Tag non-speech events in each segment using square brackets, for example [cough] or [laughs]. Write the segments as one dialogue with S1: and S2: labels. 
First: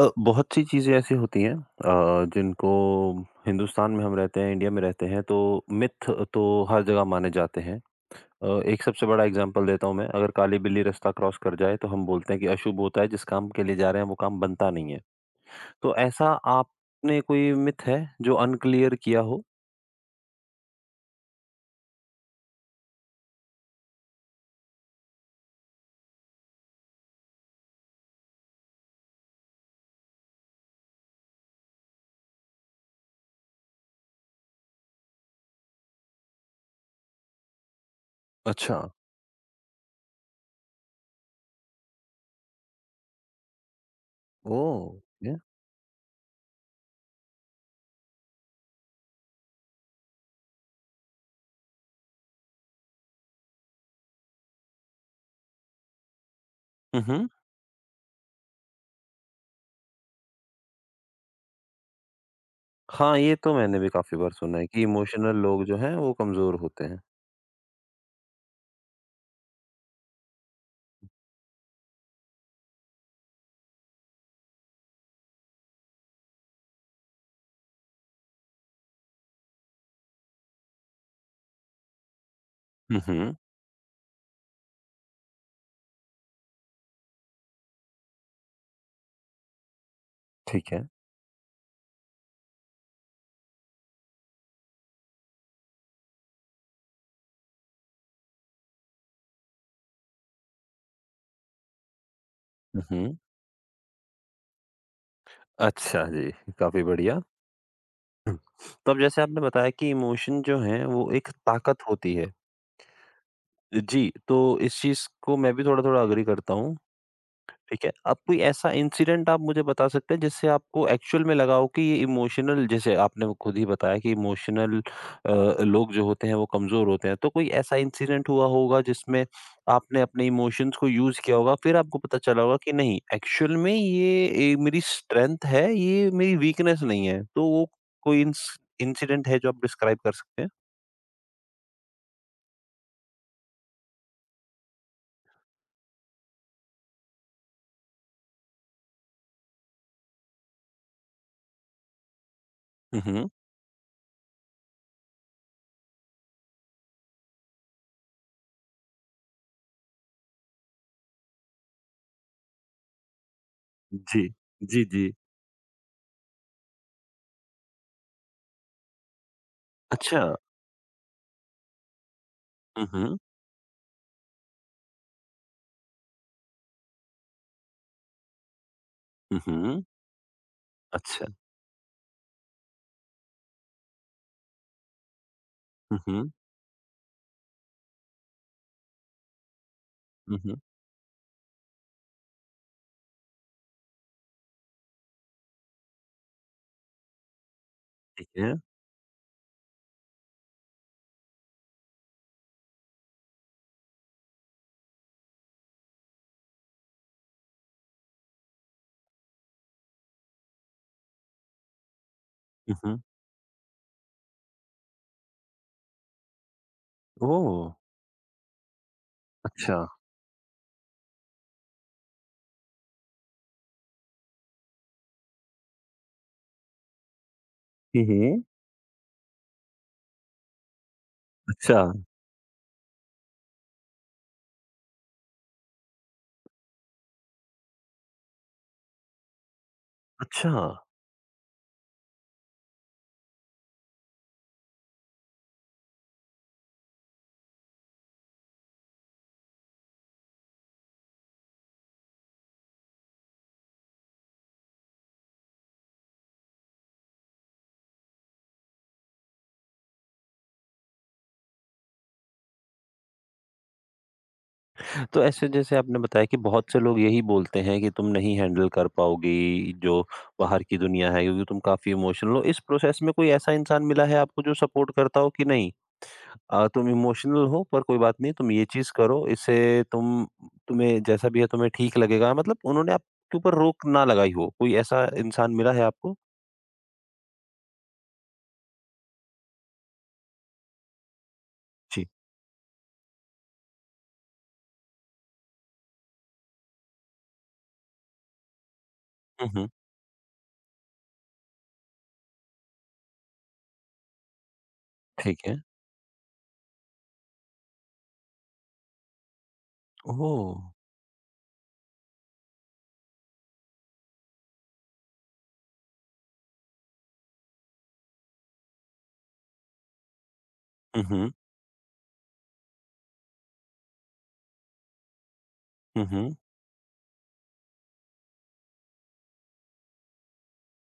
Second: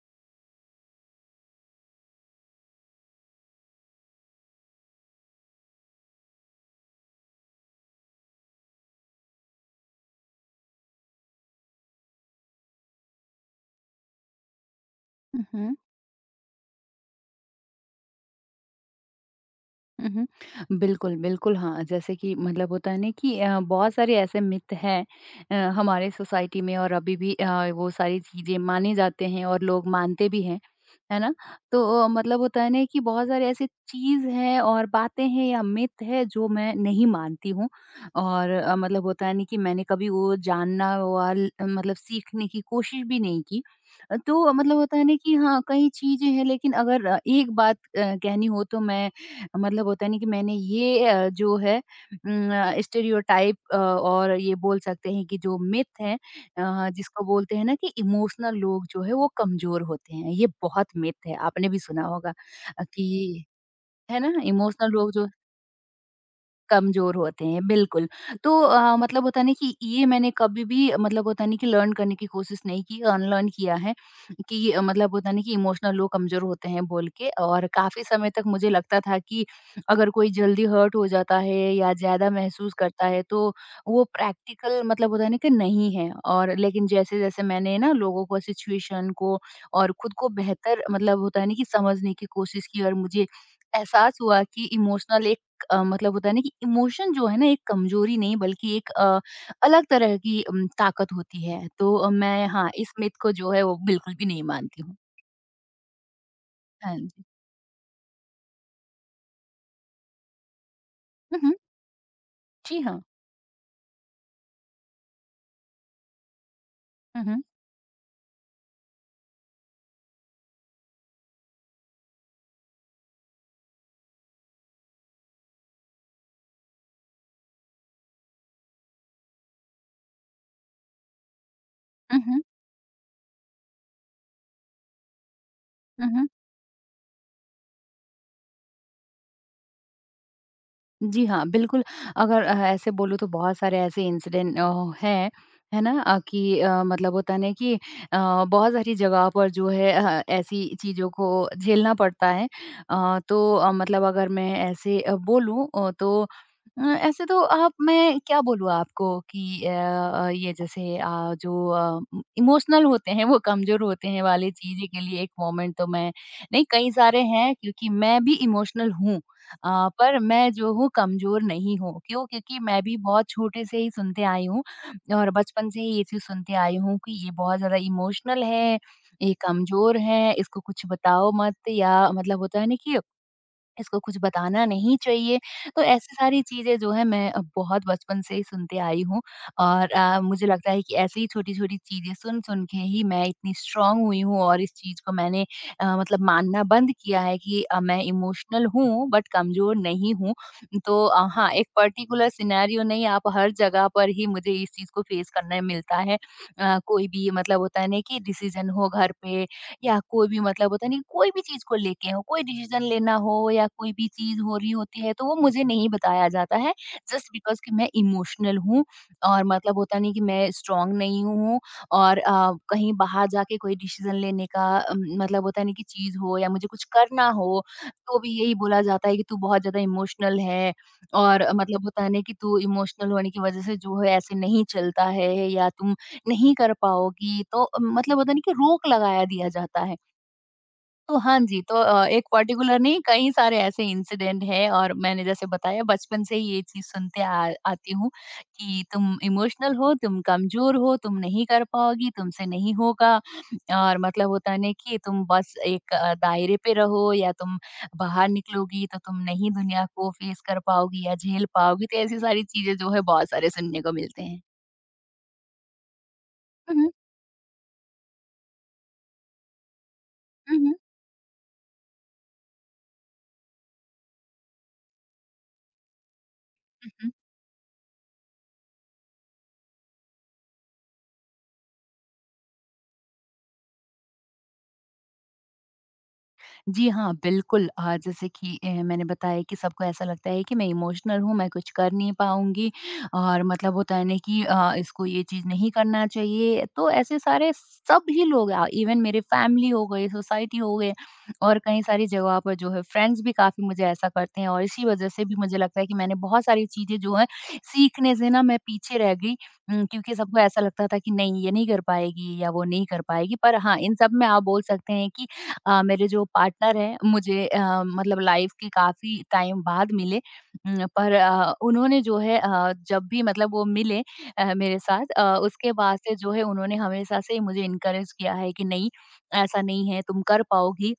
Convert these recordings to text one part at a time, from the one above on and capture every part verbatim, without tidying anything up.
S1: अ, बहुत सी चीज़ें ऐसी होती हैं अ, जिनको हिंदुस्तान में हम रहते हैं, इंडिया में रहते हैं, तो मिथ तो हर जगह माने जाते हैं। अ, एक सबसे बड़ा एग्जांपल देता हूँ मैं। अगर काली बिल्ली रास्ता क्रॉस कर जाए तो हम बोलते हैं कि अशुभ होता है, जिस काम के लिए जा रहे हैं वो काम बनता नहीं है।
S2: उहुँ,
S1: तो ऐसा आपने कोई मिथ है जो अनक्लियर किया हो?
S2: उहुँ। बिल्कुल, बिल्कुल हाँ, जैसे कि मतलब होता है ना कि अ, बहुत सारे ऐसे मिथ हैं अ, हमारे सोसाइटी में और अभी भी अ, वो सारी चीज़ें माने जाते हैं और लोग मानते भी हैं, है ना? तो अ, मतलब होता है ना कि बहुत सारे ऐसी चीज़ हैं और बातें हैं या मिथ है जो मैं नहीं मानती हूँ और अ,
S1: अच्छा।
S2: मतलब होता है ना कि मैंने कभी वो जानना वाल मतलब सीखने की कोशिश भी नहीं की। अ, तो
S1: ओ,
S2: मतलब होता है ना कि
S1: ये?
S2: हाँ, कई चीज़ें हैं लेकिन अगर अ, एक बात अ, कहनी हो तो मैं मतलब होता नहीं कि मैंने ये अ, जो है उम, स्टेरियोटाइप अ, और ये बोल सकते हैं कि जो मिथ है अ, जिसको
S1: हम्म।
S2: बोलते हैं ना कि इमोशनल लोग जो है वो कमज़ोर होते हैं, ये बहुत मिथ है, आपने भी सुना होगा अ,
S1: हाँ, ये
S2: कि
S1: तो मैंने भी काफी
S2: है
S1: बार
S2: ना?
S1: सुना है कि
S2: इमोशनल लोग जो
S1: इमोशनल लोग जो हैं वो कमजोर होते हैं।
S2: कमज़ोर होते हैं, बिल्कुल। तो अ, मतलब होता है ना कि ये मैंने कभी भी मतलब होता है ना कि लर्न करने की कोशिश नहीं की, अनलर्न किया है कि अ, मतलब होता है ना कि इमोशनल लोग कमज़ोर होते हैं बोल के और काफ़ी समय तक मुझे लगता था कि अगर कोई जल्दी हर्ट हो जाता है या ज़्यादा महसूस करता है,
S1: हम्म।
S2: तो वो प्रैक्टिकल मतलब होता है ना कि नहीं है और लेकिन जैसे-जैसे मैंने ना लोगों को, सिचुएशन को और खुद को
S1: ठीक
S2: बेहतर
S1: है।
S2: मतलब होता है ना कि समझने की कोशिश की और मुझे एहसास हुआ कि इमोशनल एक अ, मतलब होता है ना कि इमोशन जो है ना एक कमजोरी नहीं बल्कि एक अ, अलग तरह की अम, ताकत होती है। तो अ, मैं हाँ, इस
S1: हम्म।
S2: मिथ को जो है वो बिल्कुल भी नहीं मानती हूँ।
S1: अच्छा जी, काफी
S2: हाँ
S1: बढ़िया।
S2: जी।
S1: हुँ। तो अब जैसे आपने बताया कि इमोशन जो हैं वो एक
S2: हुँ, हुँ।
S1: ताकत होती है।
S2: जी हाँ।
S1: जी, तो इस चीज़ को मैं भी थोड़ा-थोड़ा एग्री करता हूँ।
S2: हुँ, हुँ।
S1: ठीक है। अब कोई ऐसा इंसिडेंट आप मुझे बता सकते हैं जिससे आपको एक्चुअल में लगा हो कि ये इमोशनल, जैसे आपने वो खुद ही बताया कि इमोशनल अ, लोग जो होते हैं वो कमज़ोर होते हैं। तो कोई ऐसा इंसिडेंट हुआ होगा जिसमें आपने अपने इमोशंस को यूज़ किया होगा, फिर आपको पता
S2: हुँ,
S1: चला
S2: हुँ।
S1: होगा कि नहीं, एक्चुअल में ये ए, मेरी स्ट्रेंथ है,
S2: हुँ,
S1: ये
S2: हुँ।
S1: मेरी वीकनेस नहीं है। तो वो कोई इंस इंसिडेंट है जो आप डिस्क्राइब कर सकते हैं?
S2: जी हाँ, बिल्कुल, अगर अ, ऐसे बोलूँ तो बहुत सारे ऐसे इंसिडेंट अ, हैं, है ना? अ, कि अ, मतलब होता है ना कि अ, बहुत सारी जगह पर जो है अ, ऐसी चीज़ों को झेलना पड़ता है।
S1: हुँ,
S2: अ,
S1: हुँ।
S2: तो अ, मतलब अगर मैं ऐसे अ, बोलूँ अ, तो अ, ऐसे तो आप मैं क्या बोलूँ आपको कि अ अ, ये जैसे अ, जो अ, इमोशनल होते हैं, वो कमज़ोर होते
S1: जी।
S2: हैं वाली
S1: जी,
S2: चीज़ें के
S1: जी।
S2: लिए एक मोमेंट तो मैं नहीं, कई सारे हैं क्योंकि मैं भी इमोशनल हूँ। अ, पर
S1: अच्छा।
S2: मैं जो हूँ कमज़ोर नहीं हूँ। क्यों? क्योंकि मैं
S1: हुँ,
S2: भी
S1: हुँ।
S2: बहुत छोटे से ही सुनते आई हूँ और बचपन से ही ये चीज़ सुनते आई हूँ कि ये बहुत ज़्यादा इमोशनल है, ये
S1: हुँ, हुँ।
S2: कमज़ोर है, इसको कुछ
S1: अच्छा।
S2: बताओ मत या मतलब होता है ना कि इसको कुछ बताना नहीं चाहिए। तो
S1: हुँ,
S2: ऐसी
S1: हुँ।
S2: सारी चीज़ें जो है मैं अ, बहुत बचपन से ही सुनते आई हूँ और अ,
S1: हुँ,
S2: मुझे
S1: हुँ।
S2: लगता है कि ऐसी ही छोटी-छोटी चीज़ें सुन-सुन के ही मैं इतनी स्ट्रॉन्ग हुई हूँ और इस चीज़ को मैंने अ, मतलब मानना बंद किया है कि अ, मैं
S1: ठीक है।
S2: इमोशनल हूँ बट कमज़ोर नहीं हूँ। तो अ, हाँ, एक पर्टिकुलर सिनेरियो नहीं आप हर जगह पर ही मुझे इस चीज़ को फेस करने मिलता है। अ, कोई भी मतलब होता है ना कि डिसीज़न हो घर पे या कोई भी मतलब होता नहीं कोई भी चीज़ को लेके हो, कोई
S1: हुँ,
S2: डिसीज़न
S1: हुँ।
S2: लेना हो या कोई भी चीज़ हो रही होती है तो वो मुझे नहीं बताया जाता है जस्ट बिकॉज़ कि
S1: ओह!
S2: मैं इमोशनल हूँ और
S1: अच्छा।
S2: मतलब होता नहीं कि मैं स्ट्रॉन्ग नहीं हूँ और अ, कहीं बाहर जाके कोई डिसीज़न लेने का अम, मतलब होता नहीं कि चीज़ हो या मुझे कुछ करना हो,
S1: हुँ,
S2: तो भी
S1: हुँ।
S2: यही बोला जाता है कि तू बहुत ज़्यादा इमोशनल है और अ,
S1: अच्छा,
S2: मतलब होता है ना कि तू इमोशनल होने की वज़ह से जो है ऐसे नहीं चलता है या तुम नहीं कर पाओगी तो अ, मतलब होता नहीं कि रोक लगाया दिया जाता है।
S1: अच्छा।
S2: तो हाँ जी, तो अ, एक पर्टिकुलर नहीं कई सारे ऐसे इंसिडेंट हैं और मैंने जैसे बताया बचपन से ही ये चीज़ सुनते आ आती हूँ कि तुम इमोशनल हो, तुम कमज़ोर हो, तुम नहीं कर पाओगी, तुमसे नहीं होगा और मतलब होता है ना कि तुम बस एक अ, दायरे पे रहो या तुम बाहर निकलोगी तो तुम नहीं दुनिया को फेस कर पाओगी या झेल पाओगी। तो ऐसी सारी चीज़ें जो है बहुत सारे सुनने को मिलते हैं।
S1: तो ऐसे जैसे आपने बताया कि बहुत
S2: हुँ,
S1: से
S2: हुँ।
S1: लोग यही बोलते हैं कि तुम नहीं हैंडल कर पाओगी जो
S2: हुँ,
S1: बाहर
S2: हुँ।
S1: की दुनिया है, क्योंकि तुम काफ़ी इमोशनल हो। इस प्रोसेस में कोई ऐसा इंसान मिला है आपको जो सपोर्ट करता हो, कि नहीं अ, तुम इमोशनल हो पर कोई बात नहीं, तुम ये चीज़ करो, इससे तुम तुम्हें जैसा भी है तुम्हें ठीक लगेगा, मतलब उन्होंने आपके ऊपर रोक ना लगाई हो? कोई ऐसा इंसान मिला है आपको?
S2: जी हाँ, बिल्कुल अ, जैसे कि अ, मैंने बताया कि सबको ऐसा लगता है कि मैं इमोशनल हूँ, मैं कुछ कर
S1: जी।
S2: नहीं पाऊँगी और मतलब होता है ना कि अ, इसको ये चीज़ नहीं करना चाहिए। तो ऐसे सारे सभी लोग अ, इवन मेरे
S1: हुँ, हुँ।
S2: फैमिली हो गए, सोसाइटी हो गए और कई सारी जगहों पर जो है फ्रेंड्स भी काफ़ी मुझे ऐसा करते हैं और इसी वज़ह से भी
S1: ठीक है।
S2: मुझे लगता है कि मैंने बहुत सारी चीज़ें जो हैं सीखने से ना मैं पीछे रह गई उम, क्योंकि सबको
S1: ओह!
S2: ऐसा लगता था कि नहीं ये नहीं कर पाएगी या वो नहीं कर पाएगी। पर हाँ, इन सब में आप बोल सकते हैं कि अ, मेरे जो पार्टनर हैं मुझे अ, मतलब लाइफ के काफ़ी टाइम बाद मिले उम,
S1: हुँ,
S2: पर
S1: हुँ।
S2: अ, उन्होंने जो है अ, जब भी मतलब वो मिले अ, मेरे साथ अ, उसके बाद
S1: हुँ,
S2: से जो
S1: हुँ।
S2: है उन्होंने हमेशा से मुझे इनकरेज किया है कि नहीं ऐसा नहीं है तुम कर पाओगी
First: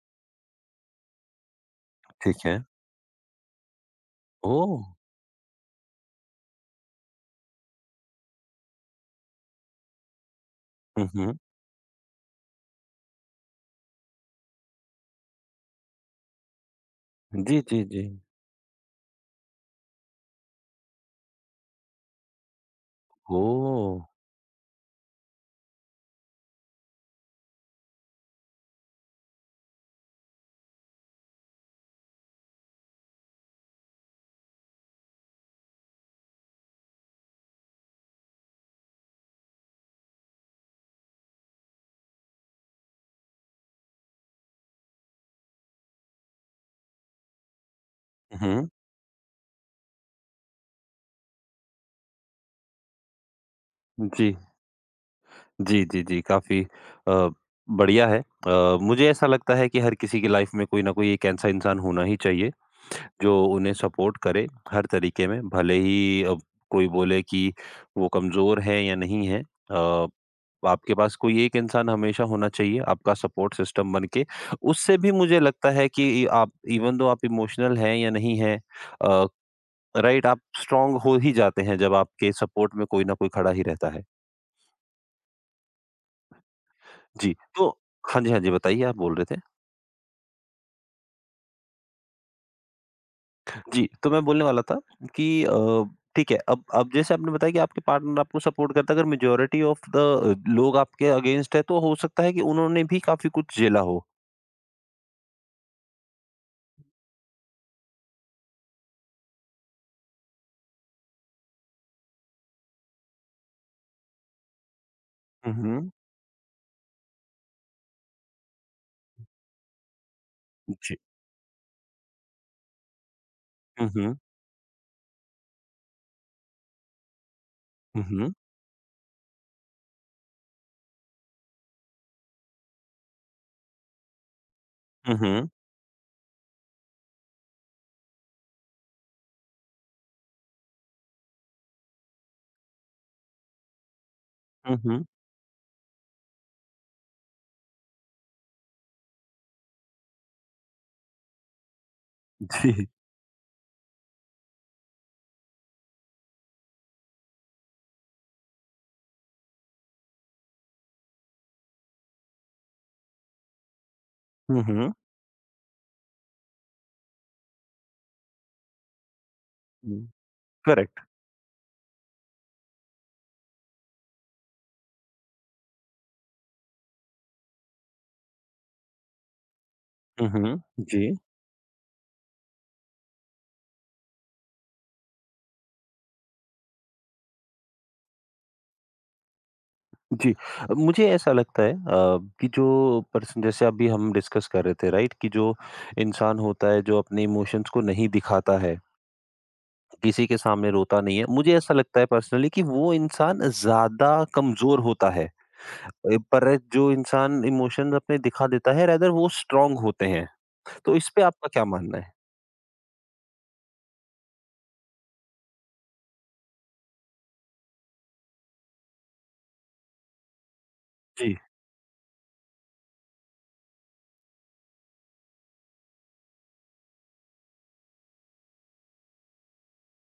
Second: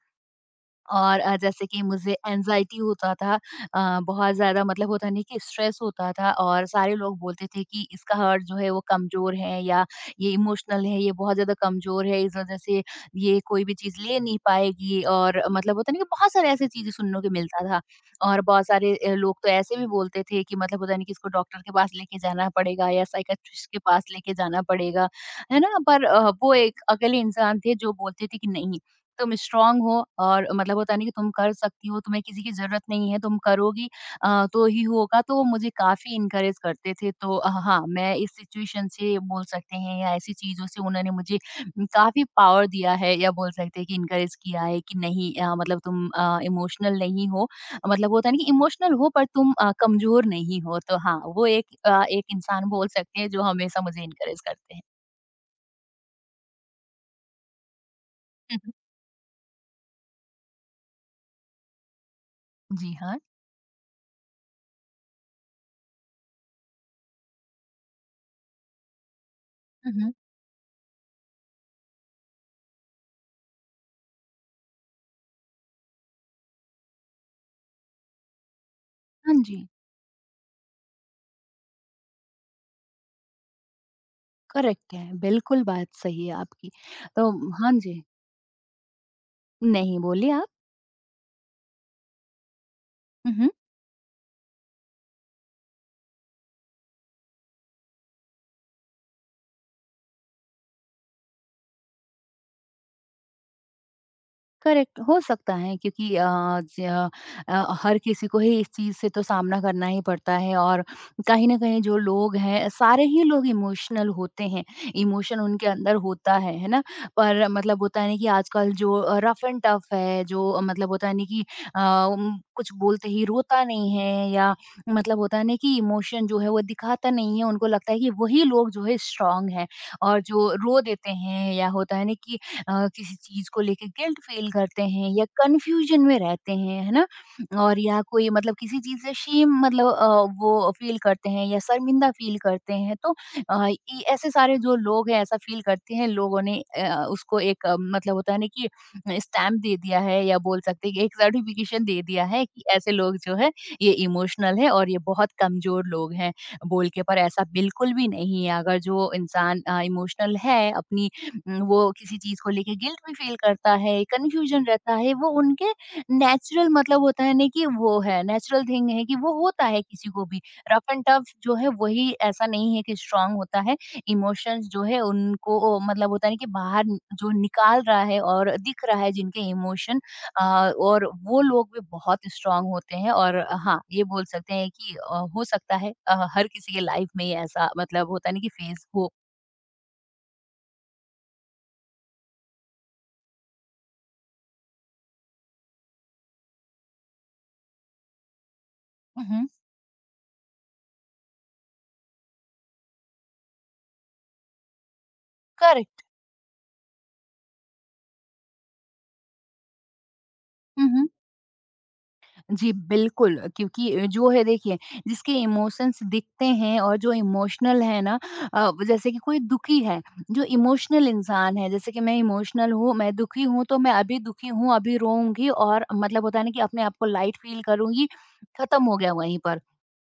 S2: और अ, जैसे कि मुझे
S1: ठीक है।
S2: एंग्ज़ायटी होता था अ, बहुत ज़्यादा
S1: ओह!
S2: मतलब होता नहीं कि स्ट्रेस होता था और सारे लोग बोलते थे कि इसका हार्ट जो है वो कमज़ोर है या ये इमोशनल है,
S1: हुँ,
S2: ये बहुत
S1: हुँ।
S2: ज़्यादा कमज़ोर है, इस वज़ह से ये कोई भी चीज़ ले नहीं पाएगी और मतलब होता नहीं कि बहुत सारे ऐसी चीज़ें सुनने को
S1: जी,
S2: मिलता था।
S1: जी, जी।
S2: और बहुत सारे अ, लोग तो ऐसे भी बोलते थे कि मतलब होता नहीं कि इसको डॉक्टर के पास लेके जाना पड़ेगा या साइकियाट्रिस्ट के
S1: ओह!
S2: पास लेके जाना पड़ेगा, है ना? पर अ, वो एक अकेले इंसान थे जो बोलते थे कि नहीं तुम स्ट्रॉन्ग हो और मतलब होता नहीं कि तुम कर सकती हो, तुम्हें किसी की ज़रूरत नहीं है, तुम करोगी अ, तो ही होगा, तो वो मुझे काफ़ी एनकरेज करते थे। तो अ, हाँ, मैं इस सिचुएशन से बोल सकते हैं या ऐसी चीज़ों से उन्होंने मुझे काफ़ी पावर दिया है या बोल सकते हैं कि एनकरेज किया है कि नहीं अ, मतलब तुम अ, इमोशनल नहीं हो। मतलब होता है ना कि
S1: हुँ,
S2: इमोशनल हो पर तुम अ, कमज़ोर नहीं हो। तो हाँ, वो एक अ, एक इंसान बोल सकते हैं जो हमेशा मुझे
S1: जी।
S2: एनकरेज करते हैं।
S1: जी, जी, जी, काफ़ी अ, बढ़िया है।
S2: [laughs] हुँ,
S1: अ, मुझे ऐसा लगता है कि हर किसी की लाइफ़ में कोई ना कोई एक ऐसा इंसान होना ही चाहिए,
S2: हुँ। जी हाँ।
S1: जो उन्हें सपोर्ट करे हर तरीके में, भले ही अब कोई बोले कि वो कमज़ोर है या नहीं है।
S2: हुँ,
S1: अ,
S2: हुँ।
S1: आपके पास कोई एक इंसान हमेशा होना चाहिए, आपका सपोर्ट सिस्टम बन के। उससे भी मुझे लगता है कि आप इवन दो आप इमोशनल हैं या नहीं हैं, अ,
S2: हाँ जी।
S1: राइट, आप स्ट्रांग हो ही जाते हैं जब आपके सपोर्ट में कोई ना कोई खड़ा ही रहता है।
S2: करेक्ट है, बिल्कुल बात सही है आपकी। तो
S1: जी, तो
S2: हाँ जी।
S1: हाँ जी, हाँ जी, बताइए आप बोल रहे थे।
S2: नहीं, बोलिए आप। उहुँ।
S1: जी, तो मैं बोलने वाला था कि अ, ठीक है। अब अब जैसे आपने बताया कि आपके पार्टनर आपको सपोर्ट करता है, अगर मेजॉरिटी ऑफ द लोग आपके अगेंस्ट है तो हो सकता है कि उन्होंने भी काफ़ी कुछ झेला हो।
S2: करेक्ट हो सकता है क्योंकि अ, ज- अ, अ, हर किसी को ही इस चीज़ से तो सामना करना ही पड़ता है और कहीं ना कहीं जो लोग हैं सारे ही लोग इमोशनल होते हैं इमोशन
S1: हुँ,
S2: उनके
S1: हुँ।
S2: अंदर होता है है ना पर मतलब होता है ना कि आजकल जो रफ एंड टफ है जो मतलब
S1: जी।
S2: होता है ना कि अ, उम, कुछ बोलते ही रोता
S1: हुँ,
S2: नहीं
S1: हुँ।
S2: है या मतलब होता है ना कि इमोशन जो है वो दिखाता नहीं है उनको लगता है
S1: हुँ,
S2: कि
S1: हुँ।
S2: वही लोग जो है स्ट्रांग है और जो रो देते हैं या होता है ना कि अ, किसी चीज़ को लेके गिल्ट फील करते हैं
S1: हुँ,
S2: या
S1: हुँ।
S2: कंफ्यूजन में रहते हैं, है ना? और या कोई मतलब किसी चीज़ से शेम मतलब अ, वो फील करते हैं या शर्मिंदा फील करते हैं तो अ, ये ऐसे सारे जो
S1: हुँ, हुँ।
S2: लोग हैं ऐसा फील करते हैं लोगों ने अ, उसको एक अ, मतलब होता है ना कि स्टैम्प दे दिया है या बोल सकते हैं कि एक सर्टिफिकेशन दे दिया है कि
S1: जी।
S2: ऐसे लोग जो है ये इमोशनल है और ये बहुत कमज़ोर लोग हैं बोल के। पर ऐसा बिल्कुल भी नहीं है, अगर जो इंसान अ, इमोशनल है अपनी उम, वो किसी चीज़ को लेके गिल्ट भी फ़ील करता है,
S1: हुँ,
S2: कन्फ्यूज़न
S1: हुँ।
S2: रहता है, वो उनके नेचुरल मतलब होता है ना कि वो है, नेचुरल थिंग है कि वो होता है
S1: हुँ।
S2: किसी को भी। Rough
S1: correct.
S2: एंड टफ जो है वही ऐसा नहीं है कि स्ट्रॉन्ग होता है, इमोशंस जो है उनको ओ मतलब होता है ना कि बाहर नि- जो निकाल रहा है और दिख रहा है जिनके इमोशन
S1: हुँ,
S2: अ,
S1: हुँ।
S2: और
S1: जी।
S2: वो लोग भी बहुत स्ट्रॉन्ग होते हैं और हाँ, ये बोल सकते हैं कि अ, हो सकता है अ, हर किसी के लाइफ़ में ये ऐसा मतलब होता है ना कि फेस हो
S1: जी। अ, मुझे ऐसा लगता है अ, कि जो पर्सन, जैसे अभी हम डिस्कस कर रहे थे, राइट, कि जो इंसान होता है जो अपने इमोशंस को नहीं दिखाता है,
S2: हुँ, हुँ।
S1: किसी के सामने रोता नहीं है, मुझे ऐसा लगता है पर्सनली कि वो इंसान ज़्यादा कमज़ोर होता है।
S2: करेक्ट।
S1: अ, पर जो इंसान इमोशंस अपने दिखा देता है रादर वो स्ट्रॉन्ग होते हैं।
S2: हुँ,
S1: तो
S2: हुँ।
S1: इस पे आपका क्या मानना है?
S2: जी, बिल्कुल क्योंकि जो है देखिए जिसके इमोशंस दिखते हैं और जो इमोशनल है ना अ, जैसे कि कोई दुखी है, जो इमोशनल
S1: जी,
S2: इंसान है जैसे कि मैं इमोशनल हूँ, मैं दुखी हूँ तो मैं अभी दुखी हूँ, अभी रोऊँगी और मतलब होता है ना कि अपने आप को लाइट फ़ील करूँगी, खत्म हो गया वहीं पर।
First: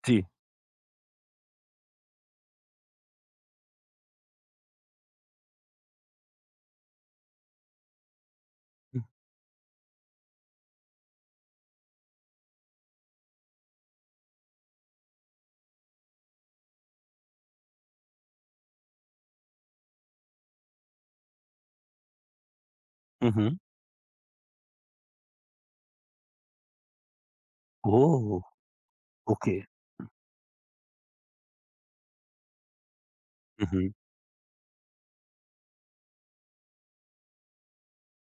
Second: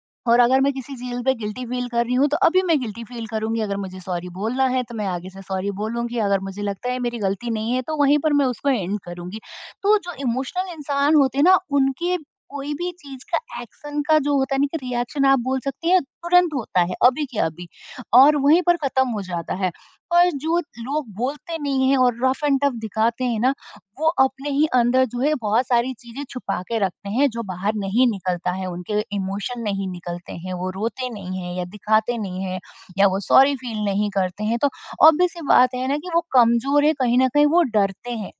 S1: जी।
S2: और अगर मैं किसी चीज़ पे गिल्टी फ़ील कर रही हूँ, तो अभी मैं गिल्टी फ़ील करूँगी, अगर मुझे सॉरी बोलना है, तो मैं आगे से सॉरी बोलूँगी। अगर मुझे लगता है मेरी गलती नहीं है, तो वहीं पर मैं उसको एंड करूँगी। तो जो इमोशनल इंसान होते हैं ना, उनके कोई भी चीज़ का एक्शन का जो होता है ना कि रिएक्शन आप बोल सकती हैं, तुरंत होता है, अभी के अभी और वहीं पर ख़त्म हो जाता है। पर जो लोग बोलते नहीं हैं और रफ एंड टफ दिखाते
S1: हुँ,
S2: हैं
S1: हुँ,
S2: ना,
S1: हुँ।
S2: वो अपने ही अंदर जो है बहुत सारी चीज़ें छुपा के रखते हैं, जो बाहर नहीं
S1: ओह!
S2: निकलता है, उनके
S1: ओके।
S2: इमोशन नहीं निकलते हैं, वो रोते नहीं हैं या दिखाते नहीं हैं या वो सॉरी
S1: हुँ,
S2: फ़ील
S1: हुँ।
S2: नहीं करते हैं। तो ऑब्वियस सी बात है ना कि वो कमज़ोर है, कहीं न कहीं वो डरते हैं,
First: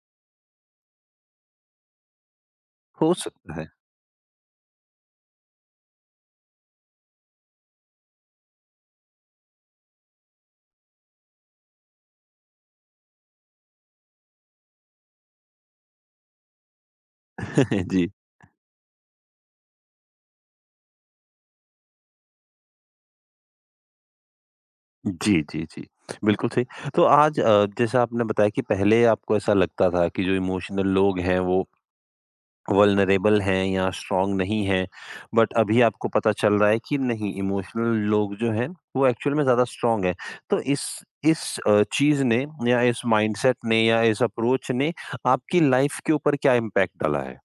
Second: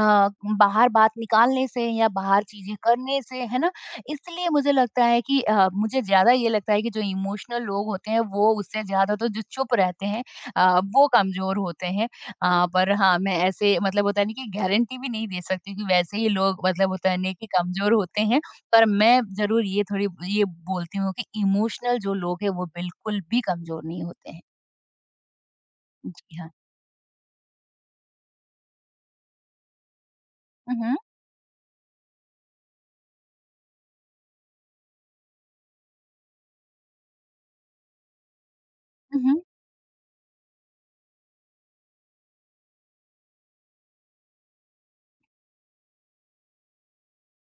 S2: अ, बाहर बात निकालने से या बाहर चीज़ें
S1: हो
S2: करने से, है
S1: सकता है।
S2: ना? इसलिए मुझे लगता है कि अ, मुझे ज़्यादा ये लगता है कि जो इमोशनल लोग होते हैं वो, उससे ज़्यादा तो जो चुप रहते हैं अ, वो कमज़ोर होते हैं। अ, पर हाँ, मैं ऐसे मतलब होता है ना कि गारंटी भी नहीं दे सकती कि वैसे ही लोग मतलब होता है ना कि
S1: [laughs]
S2: कमज़ोर
S1: जी।
S2: होते हैं। पर मैं ज़रूर ये थोड़ी ये बोलती हूँ कि इमोशनल जो लोग हैं वो बिल्कुल भी कमज़ोर नहीं होते हैं।
S1: जी, जी, जी।
S2: जी
S1: बिल्कुल
S2: हाँ।
S1: सही। तो आज अ, जैसा आपने बताया कि पहले आपको ऐसा लगता था कि जो
S2: हुँ,
S1: इमोशनल
S2: हुँ।
S1: लोग हैं वो वल्नरेबल हैं या स्ट्रॉन्ग नहीं हैं, बट अभी आपको पता चल रहा है कि नहीं, इमोशनल लोग जो हैं वो
S2: हुँ,
S1: एक्चुअल में
S2: हुँ।
S1: ज़्यादा स्ट्रॉन्ग हैं। तो इस इस अ, चीज़ ने या इस माइंडसेट ने या इस अप्रोच ने आपकी लाइफ़ के ऊपर क्या इम्पैक्ट डाला है?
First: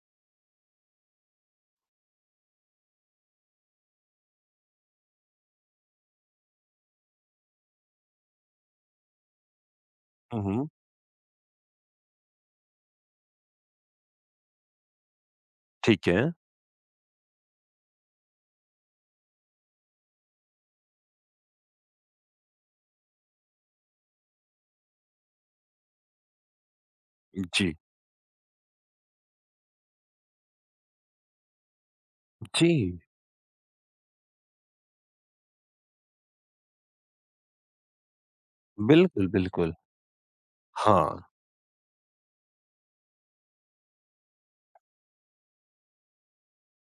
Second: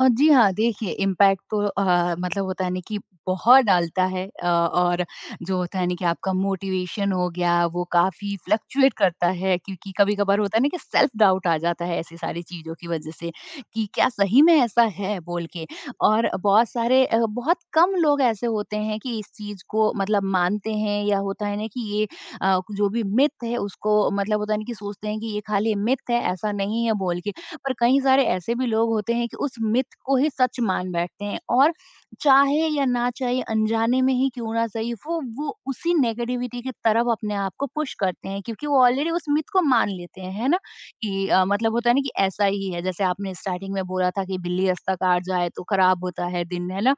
S2: अ, जी हाँ, देखिए इम्पैक्ट तो अ, मतलब होता है ना कि बहुत डालता है, अ, और जो होता है ना कि आपका मोटिवेशन हो गया, वो काफ़ी फ्लक्चुएट करता है, क्योंकि कभी-कभार
S1: हुँ,
S2: होता है
S1: हुँ।
S2: ना कि सेल्फ डाउट आ जाता है ऐसी सारी चीज़ों की वज़ह से कि क्या सही में ऐसा है बोल के।
S1: ठीक है।
S2: और बहुत सारे अ, बहुत कम लोग ऐसे होते हैं कि इस चीज़ को मतलब मानते हैं, या होता है ना कि ये अ, जो भी मिथ है उसको मतलब होता है ना कि सोचते हैं कि ये खाली मिथ है, ऐसा नहीं है बोल के।
S1: जी।
S2: पर कई सारे ऐसे भी लोग होते हैं कि उस मिथ को ही सच मान बैठते हैं और
S1: जी।
S2: चाहे या ना चाहे, अनजाने में ही क्यों ना सही, वो वो उसी नेगेटिविटी की तरफ अपने आप को पुश करते हैं, क्योंकि वो ऑलरेडी उस
S1: बिल्कुल,
S2: मिथ को
S1: बिल्कुल।
S2: मान लेते हैं, है ना
S1: हाँ।
S2: कि अ, मतलब होता है ना कि ऐसा ही है। जैसे आपने स्टार्टिंग में बोला था कि बिल्ली रास्ता काट जाए तो खराब होता है दिन, है ना?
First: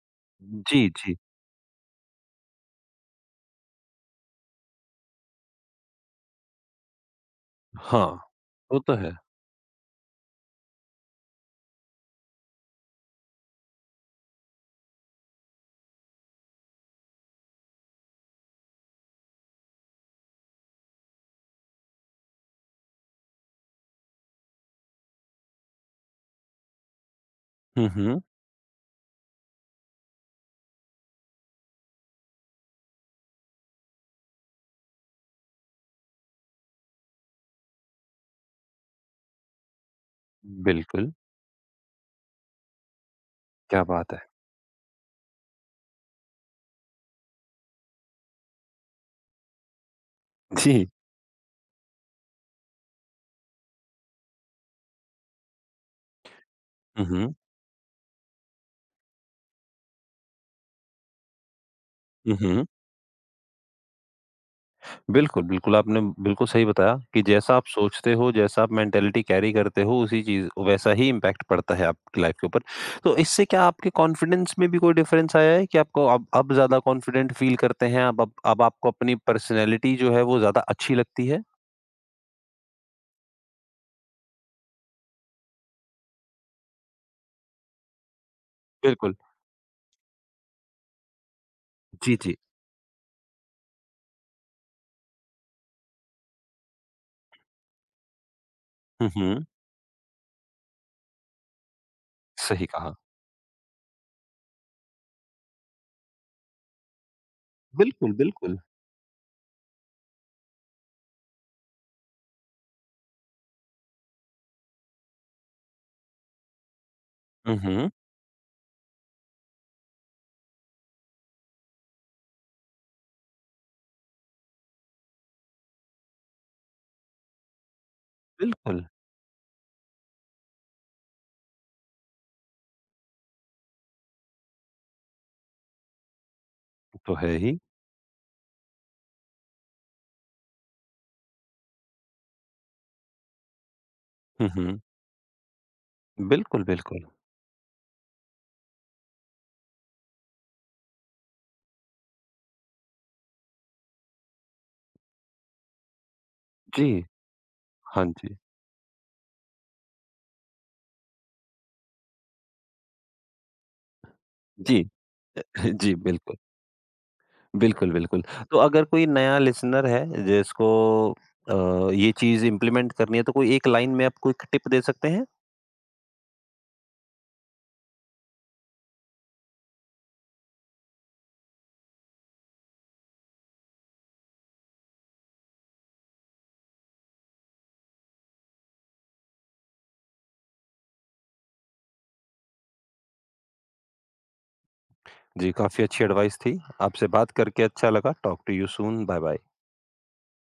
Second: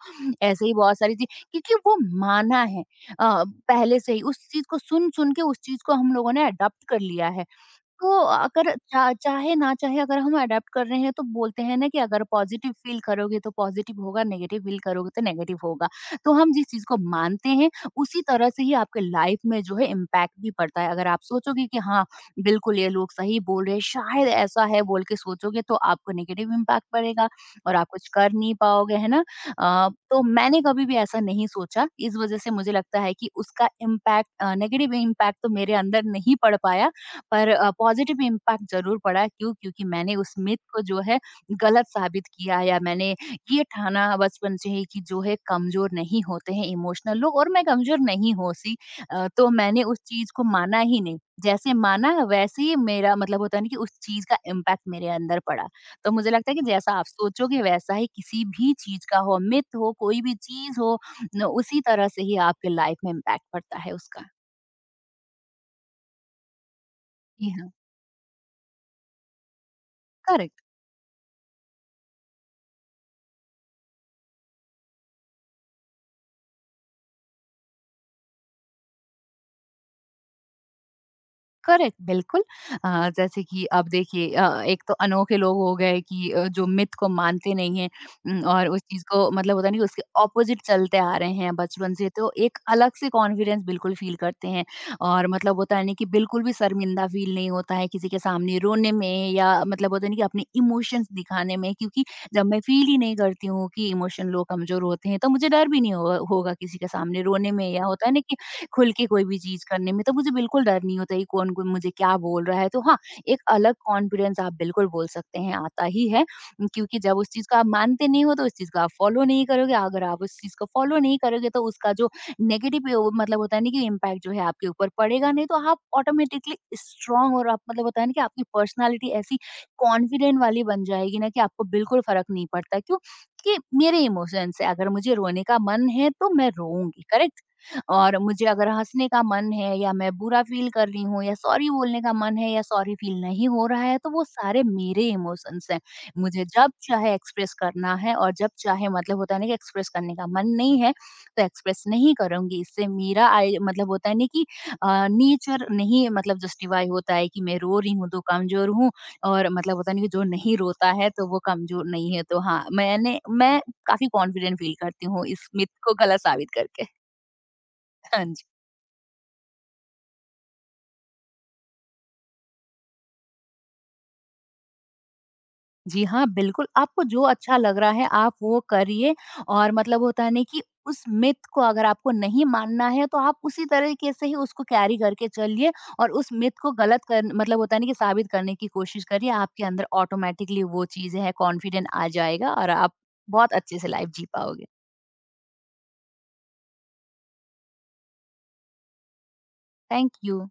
S2: ऐसे ही
S1: जी,
S2: बहुत सारी
S1: जी।
S2: चीज, क्योंकि वो माना है अ, पहले से ही, उस चीज को सुन सुन के उस चीज को हम लोगों ने अडॉप्ट कर लिया है।
S1: हाँ,
S2: तो अगर
S1: वो तो
S2: चा
S1: है।
S2: चाहे ना चाहे, अगर हम अडॉप्ट कर रहे हैं, तो बोलते हैं ना कि अगर पॉजिटिव फील करोगे तो पॉजिटिव होगा, नेगेटिव फील करोगे तो नेगेटिव होगा। तो हम जिस चीज़ को मानते हैं, उसी तरह से ही आपके लाइफ में जो है इम्पैक्ट भी पड़ता है। अगर आप सोचोगे कि हाँ, बिल्कुल ये लोग सही बोल रहे हैं, शायद ऐसा है बोल के सोचोगे, तो आपको नेगेटिव इम्पैक्ट पड़ेगा और
S1: हुँ,
S2: आप कुछ
S1: हुँ।
S2: कर नहीं पाओगे, है ना? अ, तो मैंने कभी भी ऐसा नहीं सोचा, इस वज़ह से मुझे लगता है कि उसका इम्पैक्ट, अ, नेगेटिव इम्पैक्ट तो मेरे अंदर नहीं पड़ पाया। पर अ, पॉज़िटिव इम्पैक्ट ज़रूर पड़ा। क्यों? क्योंकि मैंने उस मिथ को जो
S1: बिल्कुल,
S2: है गलत साबित किया, या मैंने ये
S1: क्या बात
S2: ठाना
S1: है!
S2: बचपन से ही कि जो है कमज़ोर नहीं होते हैं इमोशनल लोग, और मैं कमज़ोर नहीं हूँ सी। अ, तो मैंने उस चीज़ को माना
S1: जी।
S2: ही नहीं। जैसे माना वैसे ही मेरा मतलब होता है ना कि उस चीज़ का इम्पैक्ट मेरे अंदर पड़ा। तो मुझे लगता है कि जैसा
S1: हुँ,
S2: आप
S1: हुँ,
S2: सोचोगे वैसा ही किसी भी चीज़ का हो, मिथ हो, कोई भी चीज़ हो न उसी तरह से
S1: हुँ,
S2: ही
S1: हुँ।
S2: आपके लाइफ़ में इम्पैक्ट पड़ता है उसका।
S1: बिल्कुल, बिल्कुल, आपने बिल्कुल सही बताया कि
S2: जी
S1: जैसा आप
S2: हाँ,
S1: सोचते हो, जैसा आप मेंटालिटी कैरी करते हो, उसी चीज़
S2: करेक्ट।
S1: वैसा ही इम्पैक्ट पड़ता है आपकी लाइफ़ के ऊपर। तो इससे क्या आपके कॉन्फिडेंस में भी कोई डिफरेंस आया है कि आपको अब अब ज़्यादा कॉन्फिडेंट फ़ील करते हैं, अब अब अब आपको अपनी पर्सनैलिटी जो है वो ज़्यादा अच्छी लगती है?
S2: करेक्ट, बिल्कुल। अ, जैसे कि अब देखिए, अ, एक तो अनोखे लोग हो गए कि अ, जो मिथ को मानते नहीं हैं, उम, और उस चीज़
S1: बिल्कुल।
S2: को मतलब होता है ना कि उसके अपोज़िट चलते आ रहे हैं बचपन से,
S1: जी,
S2: तो
S1: जी।
S2: एक अलग से कॉन्फिडेंस बिल्कुल फ़ील करते हैं। और मतलब होता है ना कि बिल्कुल भी शर्मिंदा फ़ील नहीं होता है किसी के सामने रोने
S1: हुँ,
S2: में,
S1: हुँ,
S2: या मतलब होता है ना कि अपने इमोशंस दिखाने में, क्योंकि जब मैं
S1: सही
S2: फ़ील
S1: कहा।
S2: ही नहीं करती हूँ कि इमोशन लोग कमज़ोर होते हैं, तो मुझे डर भी नहीं होगा होगा किसी के सामने रोने में या होता
S1: बिल्कुल,
S2: है ना कि
S1: बिल्कुल।
S2: खुल के कोई भी चीज़ करने में। तो मुझे बिल्कुल डर नहीं होता है कि कौन कोई मुझे क्या बोल रहा है। तो हाँ, एक अलग कॉन्फिडेंस, आप बिल्कुल बोल सकते हैं, आता ही है, क्योंकि जब उस चीज़
S1: हुँ,
S2: को आप
S1: हुँ,
S2: मानते नहीं हो, तो उस चीज़ को आप फॉलो नहीं करोगे। अगर आप उस चीज़ को फॉलो नहीं करोगे, तो उसका जो नेगेटिव वो मतलब होता है ना कि इम्पैक्ट जो है आपके ऊपर पड़ेगा नहीं, तो आप ऑटोमेटिकली स्ट्रांग, और आप मतलब होता है ना कि आपकी
S1: बिल्कुल,
S2: पर्सनैलिटी ऐसी कॉन्फिडेंट वाली बन जाएगी, ना कि आपको बिल्कुल फ़र्क नहीं पड़ता। क्यों? कि मेरे इमोशंस है, अगर मुझे रोने का मन है, तो मैं रोऊँगी,
S1: तो है
S2: करेक्ट?
S1: ही।
S2: और मुझे अगर हँसने का मन है, या मैं बुरा फ़ील कर रही हूँ, या सॉरी बोलने का मन है, या सॉरी फ़ील नहीं हो रहा है, तो वो
S1: हुँ,
S2: सारे
S1: हुँ,
S2: मेरे इमोशंस हैं। मुझे
S1: बिल्कुल,
S2: जब
S1: बिल्कुल।
S2: चाहे एक्सप्रेस करना है, और जब चाहे मतलब होता है ना कि एक्सप्रेस करने का मन नहीं है, तो एक्सप्रेस नहीं करूँगी। इससे मेरा आई मतलब होता है ना कि अ, नेचर नहीं मतलब जस्टिफ़ाई
S1: जी,
S2: होता है कि मैं रो रही
S1: हाँ
S2: हूँ, तो
S1: जी।
S2: कमज़ोर हूँ, और मतलब होता नहीं कि जो नहीं रोता है, तो वो कमज़ोर नहीं है। तो हाँ, मैंने मैं काफ़ी कॉन्फिडेंट फ़ील
S1: जी।
S2: करती हूँ इस मिथ
S1: जी,
S2: को गलत
S1: बिल्कुल।
S2: साबित करके।
S1: बिल्कुल,
S2: [laughs]
S1: बिल्कुल।
S2: हाँ।
S1: तो अगर कोई नया लिसनर है जिसको अ, ये चीज़ इम्प्लीमेंट करनी है, तो कोई एक लाइन में आप क्विक टिप दे सकते हैं?
S2: जी हाँ, बिल्कुल, आपको जो अच्छा लग रहा है आप वो करिए, और मतलब होता है ना कि उस मिथ को अगर आपको नहीं मानना है, तो आप उसी तरीके से ही उसको कैरी करके चलिए, और उस मिथ को गलत कर मतलब होता है ना कि साबित करने की कोशिश करिए। आपके अंदर ऑटोमैटिकली वो चीज़ें है, कॉन्फिडेंट आ जाएगा, और आप बहुत अच्छे से लाइफ जी पाओगे।
S1: जी, काफ़ी अच्छी एडवाइस थी। आपसे बात करके अच्छा लगा। Talk to you soon. Bye bye.
S2: Thank you.